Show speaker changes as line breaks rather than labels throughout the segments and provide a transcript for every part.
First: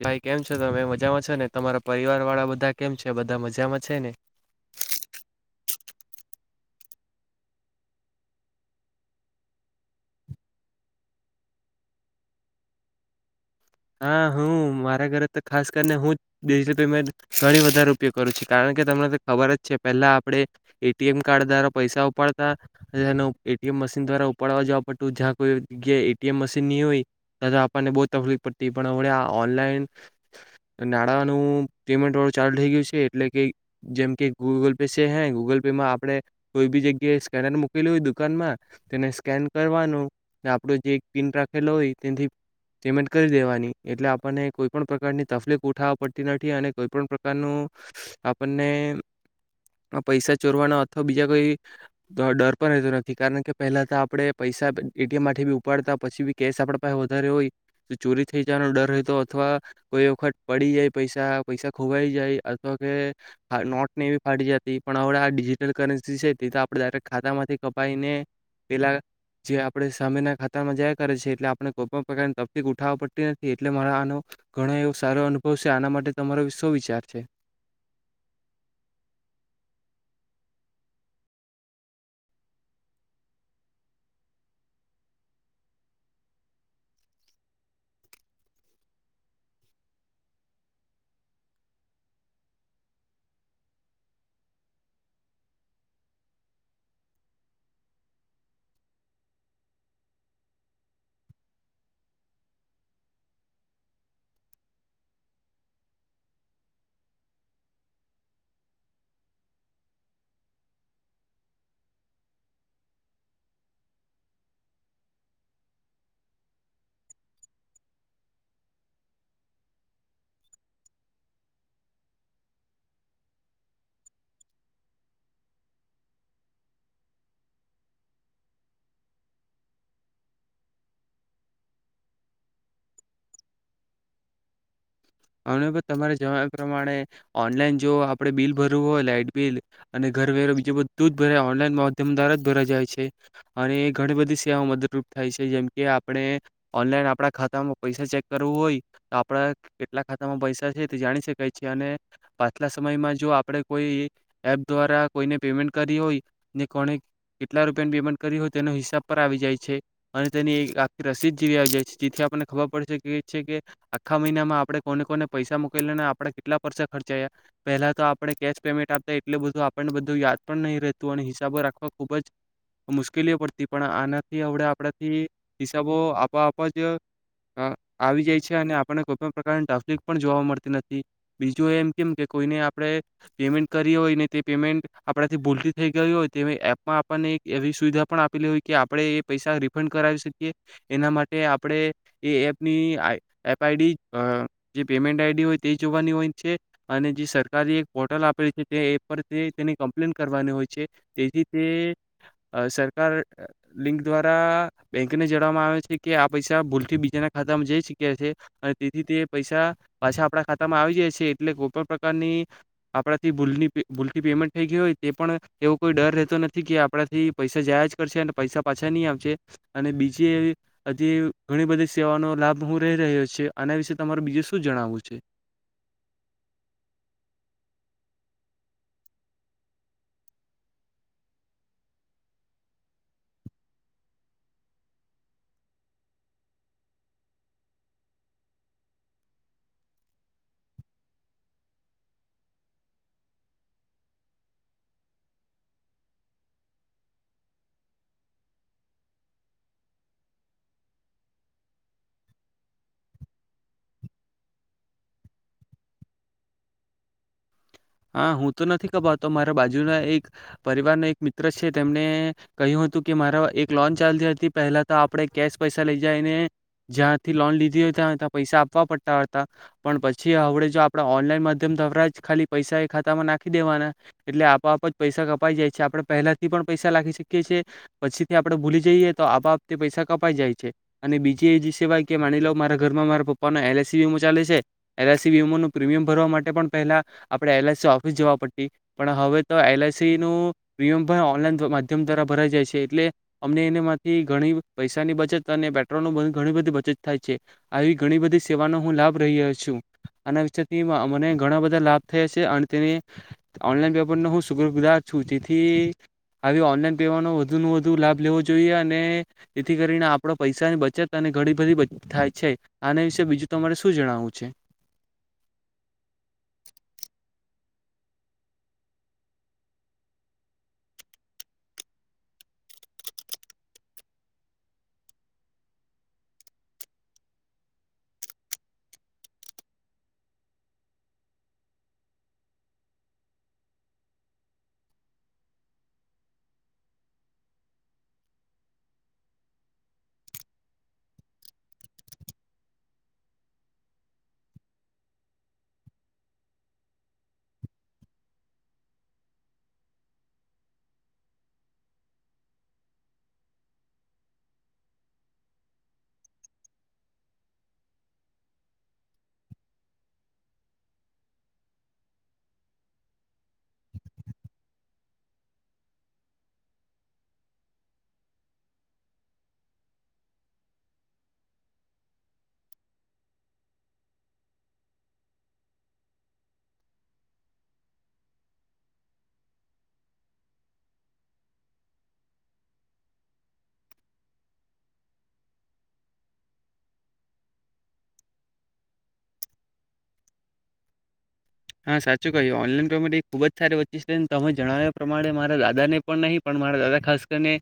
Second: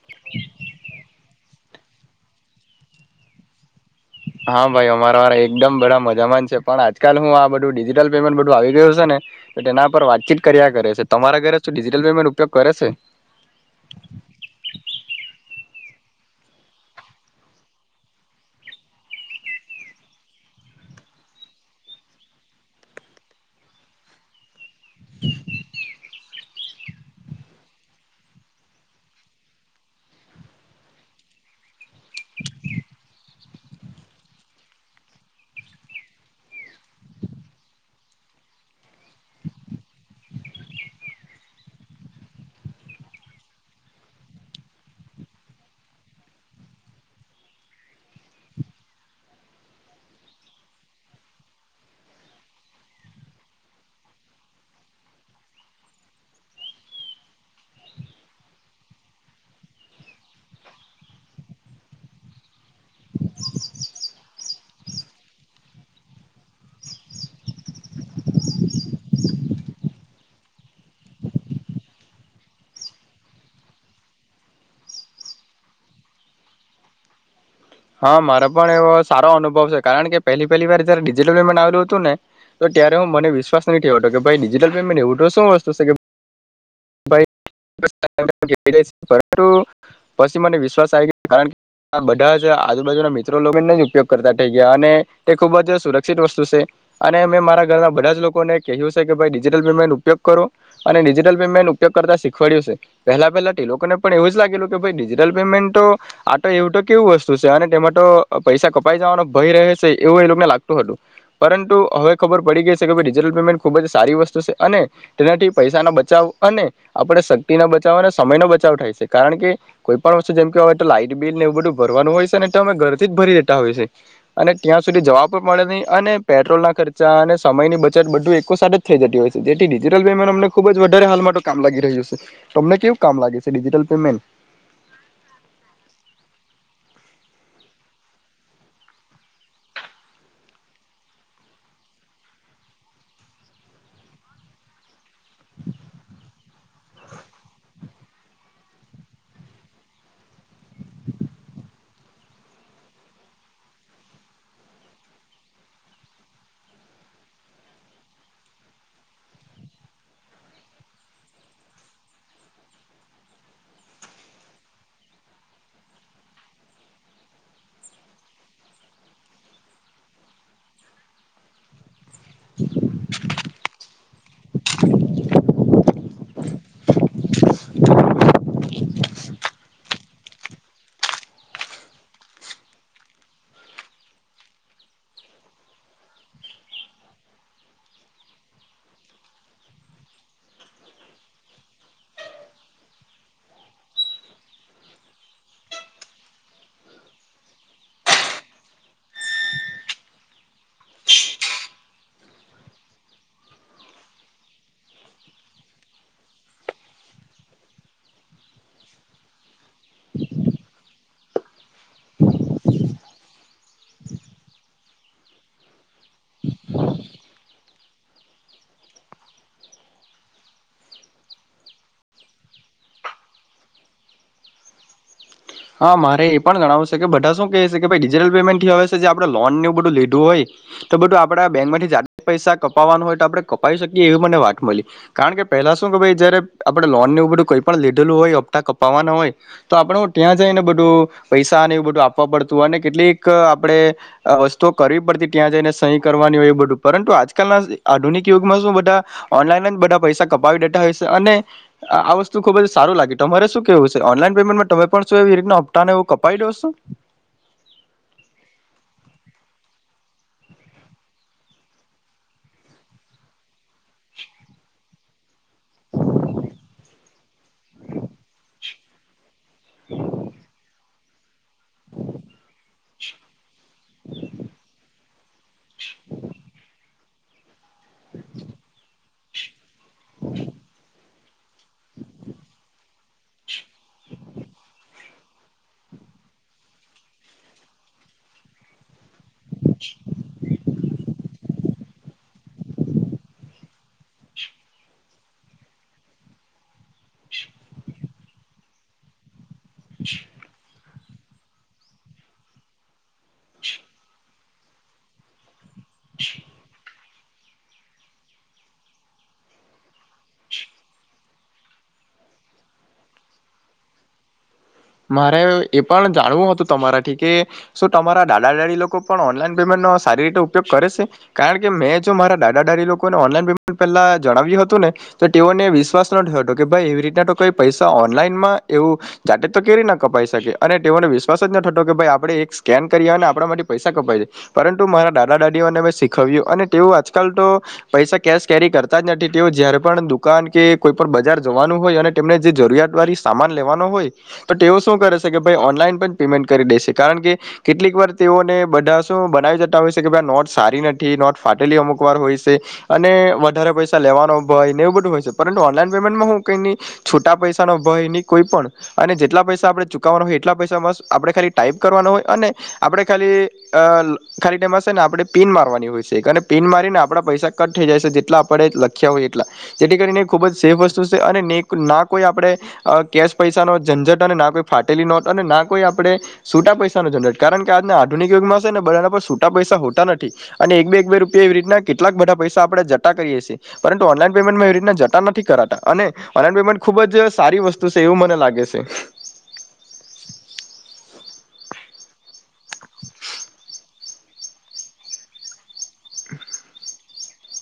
ભાઈ કેમ છો તમે મજામાં છો ને? તમારા પરિવાર વાળા બધા કેમ છે? બધા મજામાં છે ને?
હા ભાઈ અમારા વાળા એકદમ બધા મજામાંન છે પણ આજકાલ હું આ બધું ડિજિટલ પેમેન્ટ બધું આવી ગયું છે ને તો તેના પર વાતચીત કર્યા કરે છે. તમારા ઘરે શું ડિજિટલ પેમેન્ટ ઉપયોગ કરે છે?
હા હું મારા ઘરે તો ખાસ કરીને હું ડિજિટલ પેમેન્ટ ઘણી વધારે ઉપયોગ કરું છું. કારણ કે તમને ખબર જ છે પહેલા આપડે એ ટી એમ કાર્ડ દ્વારા પૈસા ઉપાડતા તેનો એ ટી એમ મશીન દ્વારા ઉપાડવા જવા પડતું જ્યાં કોઈ જગ્યાએ એ ટી એમ મશીન નહી હોય ત આપણને બહુ તકલીફ પડતી. તી પણ આવડે આ ઓનલાઈન નાણાંનું પેમેન્ટ વાળું ચાલુ થઈ ગયું છે. એટલે કે જેમ કે ગૂગલ પે છે. હે ગૂગલ પેમાં આપણે કોઈ બી જગ્યાએ સ્કેનર મૂકેલ હોય. દુકાનમાં તેને સ્કેન કરવાનું આપણો જે એક પિન રાખેલો હોય તેથી પેમેન્ટ કરી દેવાની એટલે આપણને કોઈ પણ પ્રકારની તકલીફ ઉઠાવવા પડતી નથી અને કોઈ પણ પ્રકારનું આપણને પૈસા ચોરવાનો અથવા બીજા કોઈ ડર પણ રહેતો નથી. કારણ કે પહેલા તો આપણે પૈસા એ ટી એમ માટેથી બી ઉપાડતા પછી બી કેશ આપન પાસે વધારે હોય ચોરી થઈ જવાનો ડર રહેતો અથવા કોઈ વખત પડી જાય પૈસા પૈસા ખોવાઈ જાય અથવા કે નોટને એવી ફાડી જતી પણ હવે આ ડિજિટલ કરન્સી છે તે તો આપણે ડાયરેક્ટ ખાતામાંથી કપાઈને પેલા જે આપણે સામેના ખાતામાં જયા કરે છે એટલે આપણે કોઈ પણ પ્રકારની તા તકલીફ ઉઠાવવા પડતી નથી. એટલે મારા આનો ઘણો એવો સારો અનુભવ છે. આના માટે તમારો શો વિચાર છે?
હા મારો પણ એવો સારો અનુભવ છે કારણ કે પહેલી પહેલી વાર જયારે ડિજિટલ પેમેન્ટ આવેલું હતું ને તો ત્યારે હું મને વિશ્વાસ નથી થયો હતો કે ભાઈ ડિજિટલ પેમેન્ટ એવું તો શું વસ્તુ છે કે [inaudible] પરંતુ પછી મને વિશ્વાસ આવી ગયો કારણ કે બધા જ આજુબાજુના મિત્રો લોકોને ન ઉપયોગ કરતા થઈ ગયા અને તે ખુબ જ સુરક્ષિત વસ્તુ છે અને મેં મારા ઘરના બધા જ લોકોને કહ્યું છે કે ભાઈ ડિજિટલ પેમેન્ટ ઉપયોગ કરો અને ડિજિટલ પેમેન્ટ ઉપયોગ કરતા શીખવાડ્યું છે. પહેલા પહેલા તો લોકોને પણ એવું જ લાગેલું કે ભાઈ ડિજિટલ પેમેન્ટ તો આટ એવું તો કેવું વસ્તુ છે અને તેમાં તો પૈસા કપાઈ જવાનો ભય રહે છે. એવું એ લોકોને લાગતું હતું પરંતુ હવે ખબર પડી ગઈ છે કે ભ ડિજિટલ પેમેન્ટ ખુબ જ સારી વસ્તુ છે અને તેનાથી પૈસાનો બચાવ અને આપણે શક્તિ ના બચાવો અને સમય નો બચાવ થાય સે કારણ કે કોઈ પણ વસ્તુ જેમ કેય તો લાઈટ બિલ ને એવું બધું ભરવાનું હોય સે ને એ અમે ઘરથી જ ભરી દેતા હોય છે અને ત્યાં સુધી જવા પણ પળે નહીં અને પેટ્રોલના ખર્ચા અને સમયની બચત બધું એકકો સાથે જ થઈ જતી હોય છે. જેથી ડિજિટલ પેમેન્ટ અમને ખુબ જ વધારે હાલ મા તો કામ લાગી રહ્યું સે. તમને કેવું કામ લાગે છે ડિજિટલ પેમેન્ટ?
અમને પણ તમારે જવા પ્રમાણે ઓનલાઈન જો આપડે બિલ ભરવું હોય લાાઈટ બિલ અને ઘર વેરો બીજું બધું જ ભરે ઓનલાઈન માધ્યમ દ્વારા જ ભરા જાય છે અને ઘણી બધી સેવાઓ મદદ રૂપ થાય છે. જેમ કે આપણે ઓનલાઈન આપણા ખાતામાં પૈસા ચેક કરવું હોય આપડે આટલા ખાતામાં પૈસા છે. તે જાણી શકાય છે અને પાછલા સમયમાં જો આપણે કોઈ એપ દ્વારા કોઈને પેમેન્ટ કરી હોય ને કોણે કેટલા રૂપિયાની પેમેન્ટ કરી હોય તેના હિસાબ પર આવી જાય છે. અને તેની એક આખી રસીદ જેવી આવી જાય છે. જેથી આપણને ખબર પડી શકે એ છે કે આખા મહિનામાં આપણે કોને કોને પૈસા મુકેલા ને આપણે કેટલા પૈસા ખર્ચાયા પહેલા તો આપણે કેશ પેમેન્ટ આપતા એટલે બધું આપણને બધું યાદ પણ નહી રહેતું અને હિસાબો રાખવા ખુબ જ મુશ્કેલીઓ પડતી. પણ આનાથી હવડે આપણાથી હિસાબો આપઆપ જ આવી જાય છે અને આપણે કોઈ પણ પ્ર કાર ટ્રાફ્લિક પણ જોવા મળતી નથી બીજું એમ કેમ કે કોઈને આપણે પેમેન્ટ કરી હોય ને તે પેમેન્ટ આપણાથી ભૂલતી થઈ ગઈ હોય તે એપમાં આપણને એક એવી સુવિધા પણ આપેલી હોય કે આપણે એ પૈસા રિફંડ કરાવી શકીએ એના માટે આપણે એ એપની આ એપ આઈડી અ જે પેમેન્ટ આઈડી હોય તે જોવાની હોય છે અને જે સરકારી એક પોર્ટલ આપેલી છે તે એપ પર તે તેની કમ્પ્લેન કરવાની હોય છે તેથી તે સરકાર અ લિંક દ્વારા બેંકને જણવામાં આવે છે કે આ પૈસા ભૂલથી બીજાના ખાતામાં જઈ શક્યા છે અને તેથી તે પૈસા પાછા આપણા ખાતામાં આવી જાય છે એટલે ગુ કોઈ પણ પ્રકારની આપણાથી ભૂલની પે ભૂલથી પેમેન્ટ થઈ ગઈ હોય તે પણ એવો કોઈ ડર રહેતો નથી કે આપણાથી પૈસા જાયા જ કરશે અને પૈસા પાછા ની આવશે અને બીજી એ હજી ઘણી બધી સેવાઓનો લાભ હું રહી રહ્યો છે. આના વિશે તમારે બીજું શું જણાવવું છે.
હા મારે એ પણ ગણાવું છે કે બધા શું કહે છે કે ડિજિટલ પેમેન્ટ થી હવે જે આપડણે લોન ને એવુ બધું લીધું હોય તો બધું આપડા બેંકમાંથી જા પૈસા કપાવાના હોય તો આપડણે કપાવી શકીએ એવી મને વાત મળી કારણ કે પેલા શું કે ભઈ જયારે આપણે લોનને એવું બધું કઈ પણ લીધેલું હોય હપતા કપાવાના હોય તો આપણે હુ ત્યાં જઈને બધું પૈસા અને એવું બધું આપવા પડતું અને કેટલીક આપડે વસ્તુઓ કરવી પડતી ત્યાં જઈને સહી કરવાની હોય એવું બધું પરંતુ આજકાલના આધુનિક યુગમાં શું બધા ઓનલાઈન જ બધા પૈસા કપાવી દેતાા હોય છે અને આ વસ્તુ ખુબ જ સારું લાગે તમારે શું કેવું છે ઓનલાઈન પેમેન્ટમાં તમે પણ શું એ રીતના હપ્તા ને એવું કપાઈ દો છો?
આહ હું તો નથી કપાતો મારા બાજુના એક પરિવાર ન એક મિત્ર છે તેમને કહ્યું હતું કે મારા એક લોન ચાલતી હતી પહેલા તો આપ કેશ પૈસા લઈ જાય ને જ્યાંથી લોન લીધી હોય ત્યા ત્યાં પૈસા આપ આપવા પડતા હતા. પણ પછી હવડે જો આપ આપડા ઓનલાઈન માધ્યમ દ્વારા જ ખાલી પૈસા એ ખાતામાં નાખી દેવાના એટલે આપોઆપ જ પૈસા કપાઈ જાય છે આપણે પહેલાથી પણ પૈસા નાખી શકી કે છે. પછીથી આપડે ભૂલી જઈએ તો આપ આપ તે પૈસા કપાઈ જાય છે. અને બીજી જે સિવાય કે માની લો મારા ઘરમાં મા પપ્પાનો એલ આઈ સી વીમો ચાલે છે એલ આઈ સી વીમોનું પ્રીમિયમ ભરવા માટે પણ પહેલા આપડે એલ આઈ સી ઓફિસ જવા પડતી પણ હવે તો એલ આઈ સી નું પ્રીમિયમ પણ ઓનલાઈન થવા મા માધ્યમ દ્વારા ભરાઈ જાય છે એટલે અમને એનામાંથી ઘણી પૈસાની બચત અને પેટ્રોલ નુ ઘણી બધી બચત થાય છે આવી ઘણી બધી સેવાનો હું લાભ રહીયો છુ. છુ આના વિશેથી હુ આ મને ઘણા બધા લાભ થયા છે અને તેની ઓનલાઈન પેમેન્ટનો હુ શુક્રગુજાર છું તેથી તેથી આવી ઓનલાઈન વાનો વધુ ને વધુ લાભ લેવો જોઈએ અને જેથી કરીને આપડ પૈસાની બચત અને ઘણી બધી બ થાય છે આના વિશે બીજું તમારે શું જણાવું છે
મારે એ પણ જાણવું હતું તમારાથી કે શું તમારા દાદા દાડી લોકો પણ ઓનલાઈન પેમેન્ટ નો સારી રીતે ઉપયોગ કરે છે કારણ કે મેં જો મારા દાદા દાડી લોકોને ઓનલાઈન પેમેન્ટ પહેલા જણાવ્યું હતું ને તો તેઓને વિશ્વાસ નયો હતો કે ભાઈ એવી રીતના કઈ પૈસા ઓનલાઈનમાં એવું જા તો કે રીના કપાઈ શકે અને તેઓને વિશ્વાસ જ નઠતો કે ભાઈ આપણે એક સ્કેન કરીએ અને આપણા માટે પૈસા કપાય છે પરંતુ મારા દાદા દાદીઓને મેં શીખવ્યું અને તેઓ આજકાલ તો પૈસા કેશ કેરી કરતા જ નથી તેઓ જ્યારે પણ દુકાન કે કોઈપ બજાર જવાનું હોય અને તેમને જે જરૂરિયાતવાળી સામાન લેવાનો હોય તો તેઓ શું કરે છે કે ભાઈ ઓનલાઈન પણ પેમેન્ટ કરી દેશે કારણ કે કેટલીક વાર તેઓને બધા શું બનાવી જતા હોય છે કે ભાઈ આ નોટ સારી નથી નોટ ફાટેલી અમુક વાર હોય છે અને વધારે પૈસા લેવાનો ભય ને એવું બધું હોય છે પરંતુ ઓનલાઈન પેમેન્ટમાં હું કઈ ન છૂટા પૈસા ન ભય નહી કોઈ પણ અને જેટલા પૈસા આપણે ચુકવાના હોય એટલા પૈસા આપણે ખાલી ટાઈપ કરવાનો હોય અને આપડણે ખાલી ખાલી ટાઈમશે ને આપણે પીન મારવાની હોય છે પીન મારીને આપણા પૈસા કટ થઈ જાય છે જેટલા આપણે લખ્યા હોય એટલા જેથી કરીને ખૂબ જ સેફ વસ્તુ છે અને ના કોઈ આપણે કેશ પૈસાનો ઝટ અને ના કોઈ ફાટેલી નોટ અને ના કોઈ આપણે સૂટા પૈસાનો ઝંઝટ કારણ કે આજના આધુનિક યુગમાં છે ને બધાના પર સૂટા પૈસા હોતા નથી અને એક બે એક બે રૂપિયા એવી રીતના કેટલાક બધા પૈસા આપણે જટા કરીએ છીએ પરંત ઓનલાઈન પેમેન્ટમાં એવી રીતના જટા નથી કરાતા અને ઓનલાઈન પેમેન્ટ ખુબ જ સારી તેવું મને લાગે શે
હા સાચું કહ્યું ઓનલાઈન પેમેન્ટ એ ખુબ જ સારી વચ્ચી છેને તમે જણાવ્યા પ્રમાણે મારા દાદાને પણ નહીં પણ મારા દાદા ખાસ તમને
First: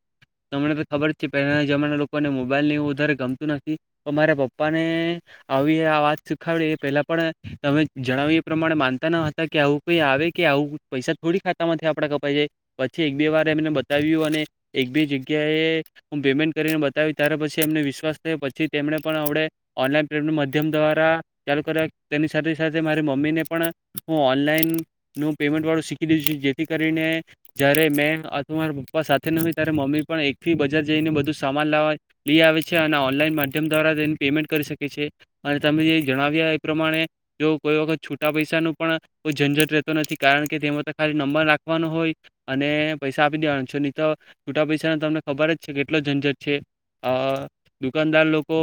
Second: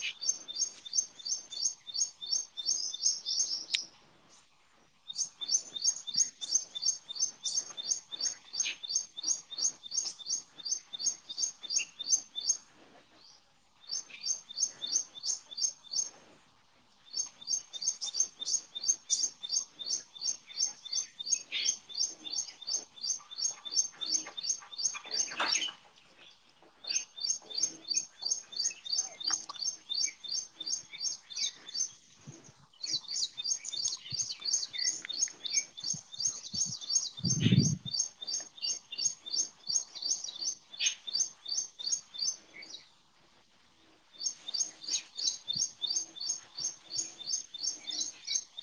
તો ખબર છે પહેલા જમાના લોકોને મોબાઈલ ને વધારે ગમતું નથી પણ મારા પપ્પા ને આવી આ વાત શીખાવડ એ પહેલા પણ તમે જણાવી પ્રમાણે માનતા ન હતા કે આવું કંઈ આવે કે આવું પૈસા થોડી ખાતામાંથી આપણે કપાઈ જાય પછી એક બે વાર એમને બતાવ્યું અને એક બે જગ્યાએ હું પેમેન્ટ કરીને બતાવી ત્યારે પછી એમને વિશ્વાસ થયો પછી તેમણે પણ આપડણે ઓનલાઈન પેમેન્ટ માધ્યમ દ્વારા ચાલુ કર્યા તેની સાથે સાથે મારી મમ્મીને પણ હું ઓનલાઈનનું પેમેન્ટ વાળું શીખી દીધું છ જેથી કરીને જ્યારે મેં અથ મારા પપ્પા સાથે નય ત્યારે મમ્મી પણ એકથી બજાર જઈને બધું સામાન લાવવા લઈ આવે છે અને ઓનલાઈન માધ્યમ દ્વારા તેની પેમેન્ટ કરી શકે છે અને તમે જે જણાવ્યા એ પ્રમાણે જો કોઈ વખત છૂ છૂટા પૈસા ન પણ કોઈ ઝંઝટ રહેતો નથી કારણ કે તેમાં તો ખાલી નંબર નાખવાનો હોય અને પૈસા આપી દેવાનો છે નહી તો છૂટા પૈસાનો તમને ખબર જ છે કેટલો ઝંઝટ છે અ દુકાનદાર લોકો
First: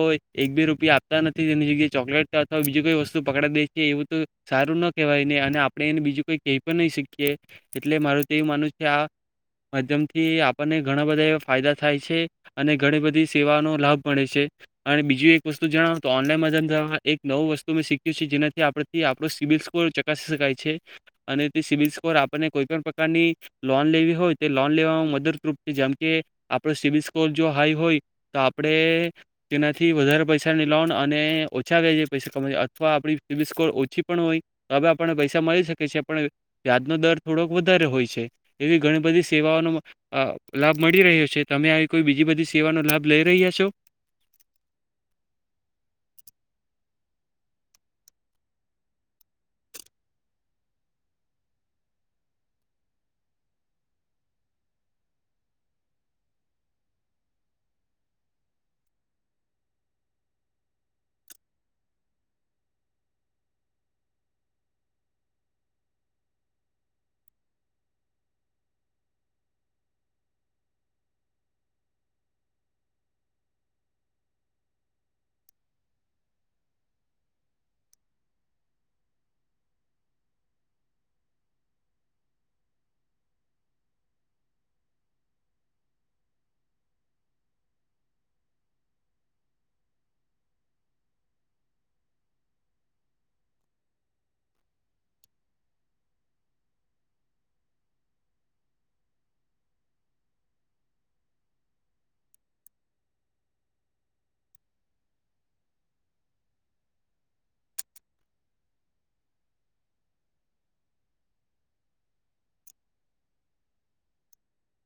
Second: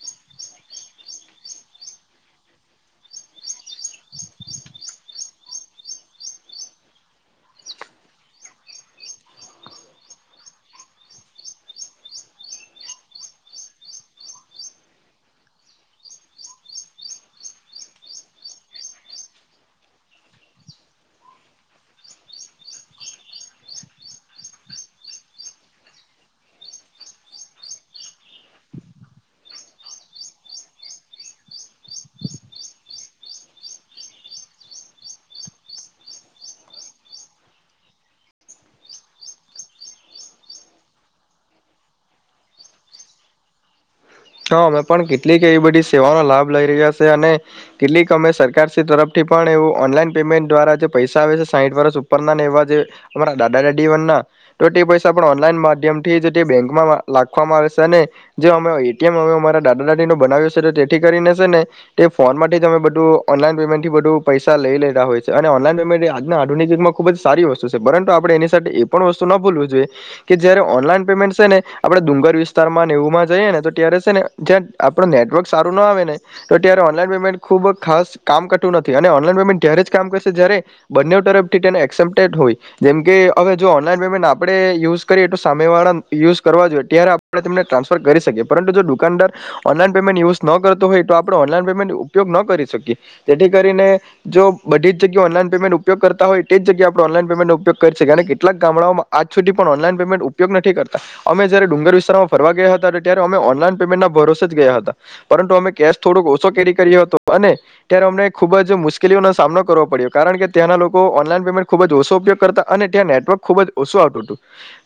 એક બે રૂપિયા આપતા નથી તેની જગ્યાએ ચોકલેટ અથવા બીજી કોઈ વસ્તુ પકડાડી દે છે એવું તો સારું ન કહેવાયને અને આપણે એને બીજું કોઈ કઈ પણ નહી શીખીએ એટલે મારું તો એવું માનુંવ છે કે આ માધ્યમથી આપણને ઘણા બધા ફાયદા થાય છે અને ઘણી બધી સેવાનો લાભ મળે છે અને બીજું એક વસ્તુ જણાવો તો ઓનલાઈન માધ્યમ દ્વા એક નવું વસ્તુ મેં શીખ્યું છે જેનાથી આપણેથી આપણો સિવિલ સ્કોર ચકાસી શકાય છે અને તે સિવિલ સ્કોર આપણને કોઈપણ પ્રકારની લોન લેવી હોય તે લોન લેવામાં મદદરૂપ છે જેમ કે આપણો સિવિલ સ્કોર જો હાઈ હોય તો આપણે તેનાથી વધારે પૈસાની લોન અને ઓછા જે પૈસા કમા અથવા આપણી સિવિલ સ્કોર ઓછી પણ હોય તો હવે આપણને પૈસા મળી શકે છે આપ વ્યાજનો દર થોડોક વધારે હોય છે એવી ઘણી બધી સેવાઓનો લાભ અ મળી રહ્યો છે. તમે આવી કોઈ બીજી બધી સેવાનો લાભ લઈ રહ્યા છો?
હા અમે પણ કેટલીક એવી બધી સેવાનો લાભ લઇ રહ્યા છે અને કેટલીક અમે સરકારી તરફથી પણ એવ ઓનલાઈન પેમેન્ટ દ્વારા જે પૈસા આવે છે સાહીઠ વર્ષ ઉપરના એવા જે અમારા દાદા દાદી વ ના તો તે પૈસા પણ ઓનલાઈન માધ્યમ થી જ તે બેંકમાં લખવામાં આવે છે અને જે અમે એમ અમે અમારા દાદા દાદી ન બનાવ્યો છે તો તેથી કરીને છે ને તે ફોનમાંથી અમે બધું ઓનલાઈન પેમેન્ટ થી બધું પૈસા લઈ લેતા હોય છે અને ઓનલાઈન પેમેન્ટ આજના આધુિકયુગમાં ખૂબ જ સારી વસ્તુ છે પરંતુ આપણે એની સાથે એ પણ વસ્તુ ન ભૂલવું જોઈએ કે જયારે ઓનલાઈન પેમેન્ટ છે ને આપણે ડુંગર વિસ્તારમાં ને એવુંમાં જઈએ ને તો ત્યારે છે ને જ્યાં આપણું નેટવર્ક સારું ન આવે ને તો ત્યારે ઓનલાઈન પેમેન્ટ ખૂબ ખાસ કામ કરતું નથી અને ઓનલાઈન પેમેન્ટ જ્યારે જ કામ કરશે જ્યારે બંને તરફથી તેને એક્સેપ્ટેડ હોય જેમકે હવે જો ઓનલાઈન પેમેન્ટ આપણે યુઝ કરીએ તો સામેવાળા યુઝ કરવા જોઈએ ત્યારે આપણે તેમને ટ્રાન્સફર કરી શકીએ. પરંતુ જો દુકાનદાર ઓનલાઈન પેમેન્ટ યુઝ ન કરતો હોય તો આપણે ઓનલાઈન પેમેન્ટ ઉપયોગ ન કરી શકીએ તેથી કરીને જો બધી જગ્યા ઓનલાઈન પેમેન્ટ ઉપયોગ કરતા હોય તે જગ્યા આપણે ઓનલાઈન પેમેન્ટનો ઉપયોગ કરી શકીએ અને કેટલાક ગામડાઓમાં આજ સુધી પણ ઓનલાઈન પેમેન્ટ ઉપયોગ નથી કરતા. અમે જ્યારે ડુંગર વિસ્તારમાં ફરવા ગયા હતા ત્યારે અમે ઓનલાઈન પેમેન્ટના ભરોસે જ ગયા હતા પરંતુ અમે કેશ થોડોક ઓછો કેરી કર્યો હતો અને ત્યારે અમને ખૂબ જ મુશ્કેલીઓનો સામનો કરવો પડ્યો કારણ કે ત્યાંના લોકો ઓનલાઈન પેમેન્ટ ખૂબ જ ઓછો ઉપયોગ કરતા અને ત્યાં નેટવર્ક ખૂબ જ ઓછું આવટું હતું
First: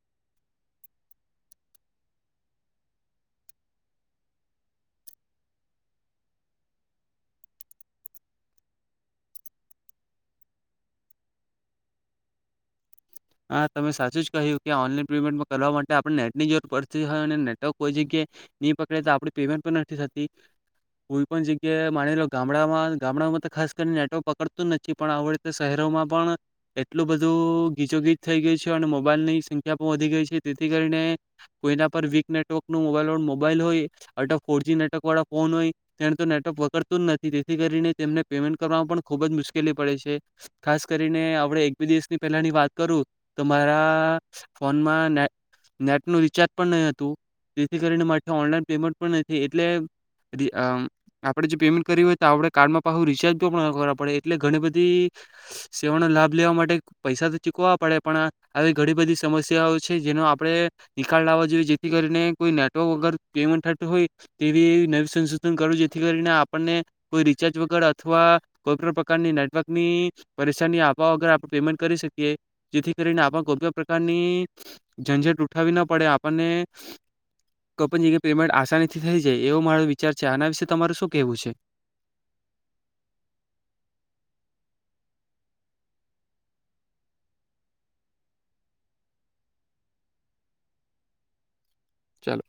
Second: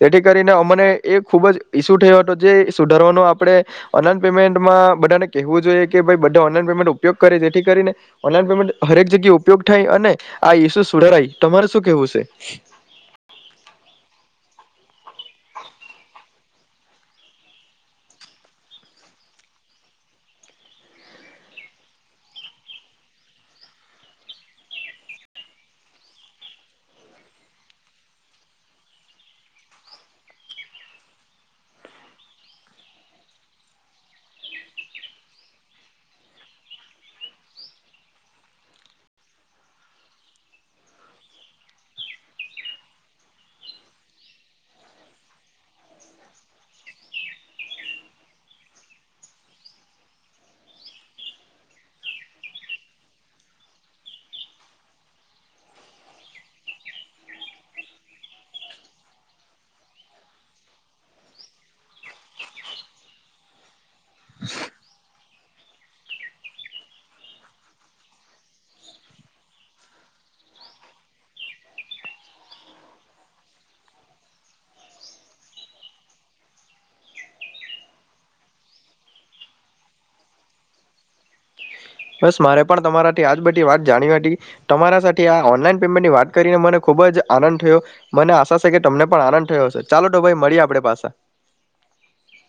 તેથી કરીને અમને એ ખૂબ જ ઈસ્યુ થયો હતો જે સુધારવાનો આપણે ઓનલાઈન પેમેન્ટમાં બધાને કેવું જોઈએ કે બધા ઓનલાઈન પેમેન્ટ ઉપયોગ કરે જેથી કરીને ઓનલાઈન પેમેન્ટ હરેક જગ્યા ઉપયોગ થાય અને આ ઇસુ સુધારાય તમારે શું કેવું છે?
હા તમે સાચું જ કહ્યું ઓનલાઈન પેમેન્ટ કરવા માટે આપણે નેટની જરૂર પડતી હોય અને નેટવર્ક કોઈ જગ્યાએ નહી પકડે તો આપ પેમેન્ટ પણ નથી થતી કોઈ પણ જગ્યાએ માની લો ગામડામાં ગામડામાં તો ખાસ કરીને નેટવર્ક પકડતું જ નથી પણ આવડતે શહેરોમાં પણ એટલું બધું ગીચોગીચ થઈ ગઈ છે અને મોબાઈલની સંખ્યા પણ વધી ગઈ છે તેથી કરીને કોઈના પર વીક નેટવર્ક ન મોબાઈલળું મોબાઈલ હોય અટ ફોર જ નેટવર્ક વાળા ફોન હોય તેને તો નેટવર્ક વકરતું જ નથી તેથી કરીને તેમને પેમેન્ટ કરવામાં પણ ખૂબ જ મુશ્કેલી પડે છે. ખાસ કરીને આપણે એક બે દિવસની પહેલાની વાત કરું તો મારા ફોનમાં ને નેટ નું રિચાર્જ પણ નહી હતું જેથી કરીને મારી ઓનલાઈન પેમેન્ટ પણ નહી એટલે આપણે જે પેમેન્ટ કરવી હોય તો આપણે કાર્ડમાં પાછું રિચાર્જ કરવા પડે એટલે ઘણી બધી સેવાનો લાભ લેવા માટે પૈસા તો ચૂકવવા પડે પણ આવી ઘણી બધી સમસ્યાઓ છે જેનો આપણે નિકાલ લાવવા જોઈએ જેથી કરીને કોઈ નેટવર્ક વગર પેમેન્ટ થતું હોય તેવી નવી સંશોધન કરું જેથી કરીને આપણને કોઈ રીચાર્જ વગર અથવા કોઈ પણ પ્રકારની નેટવર્કની પરેશાની આપવા વગર આપણે પેમેન્ટ કરી શકીએ જેથી કરીને આપને કોઈ પણ પ્રકારની ઝંઝટ ઉઠાવી ના પડે આપણને કોઈ પણ જગ્યા પેમેન્ટ આસાનીથી થઈ જાય એવો મારો વિચાર છે, આના વિશે તમાર શું કેહેવું છે?
બસ મારે પણ તમારાથી આજ બધી વાત જાણવી હતી તમારા સાથે આ ઓનલાઈન પેમેન્ટની વાત કરીને મને ખુબ જ આનંદ થયો મને આશા છે કે તમને પણ આનંદ થયો હશે ચાલો તો ભાઈ મળીએ આપણે પાસા.
ચાલો.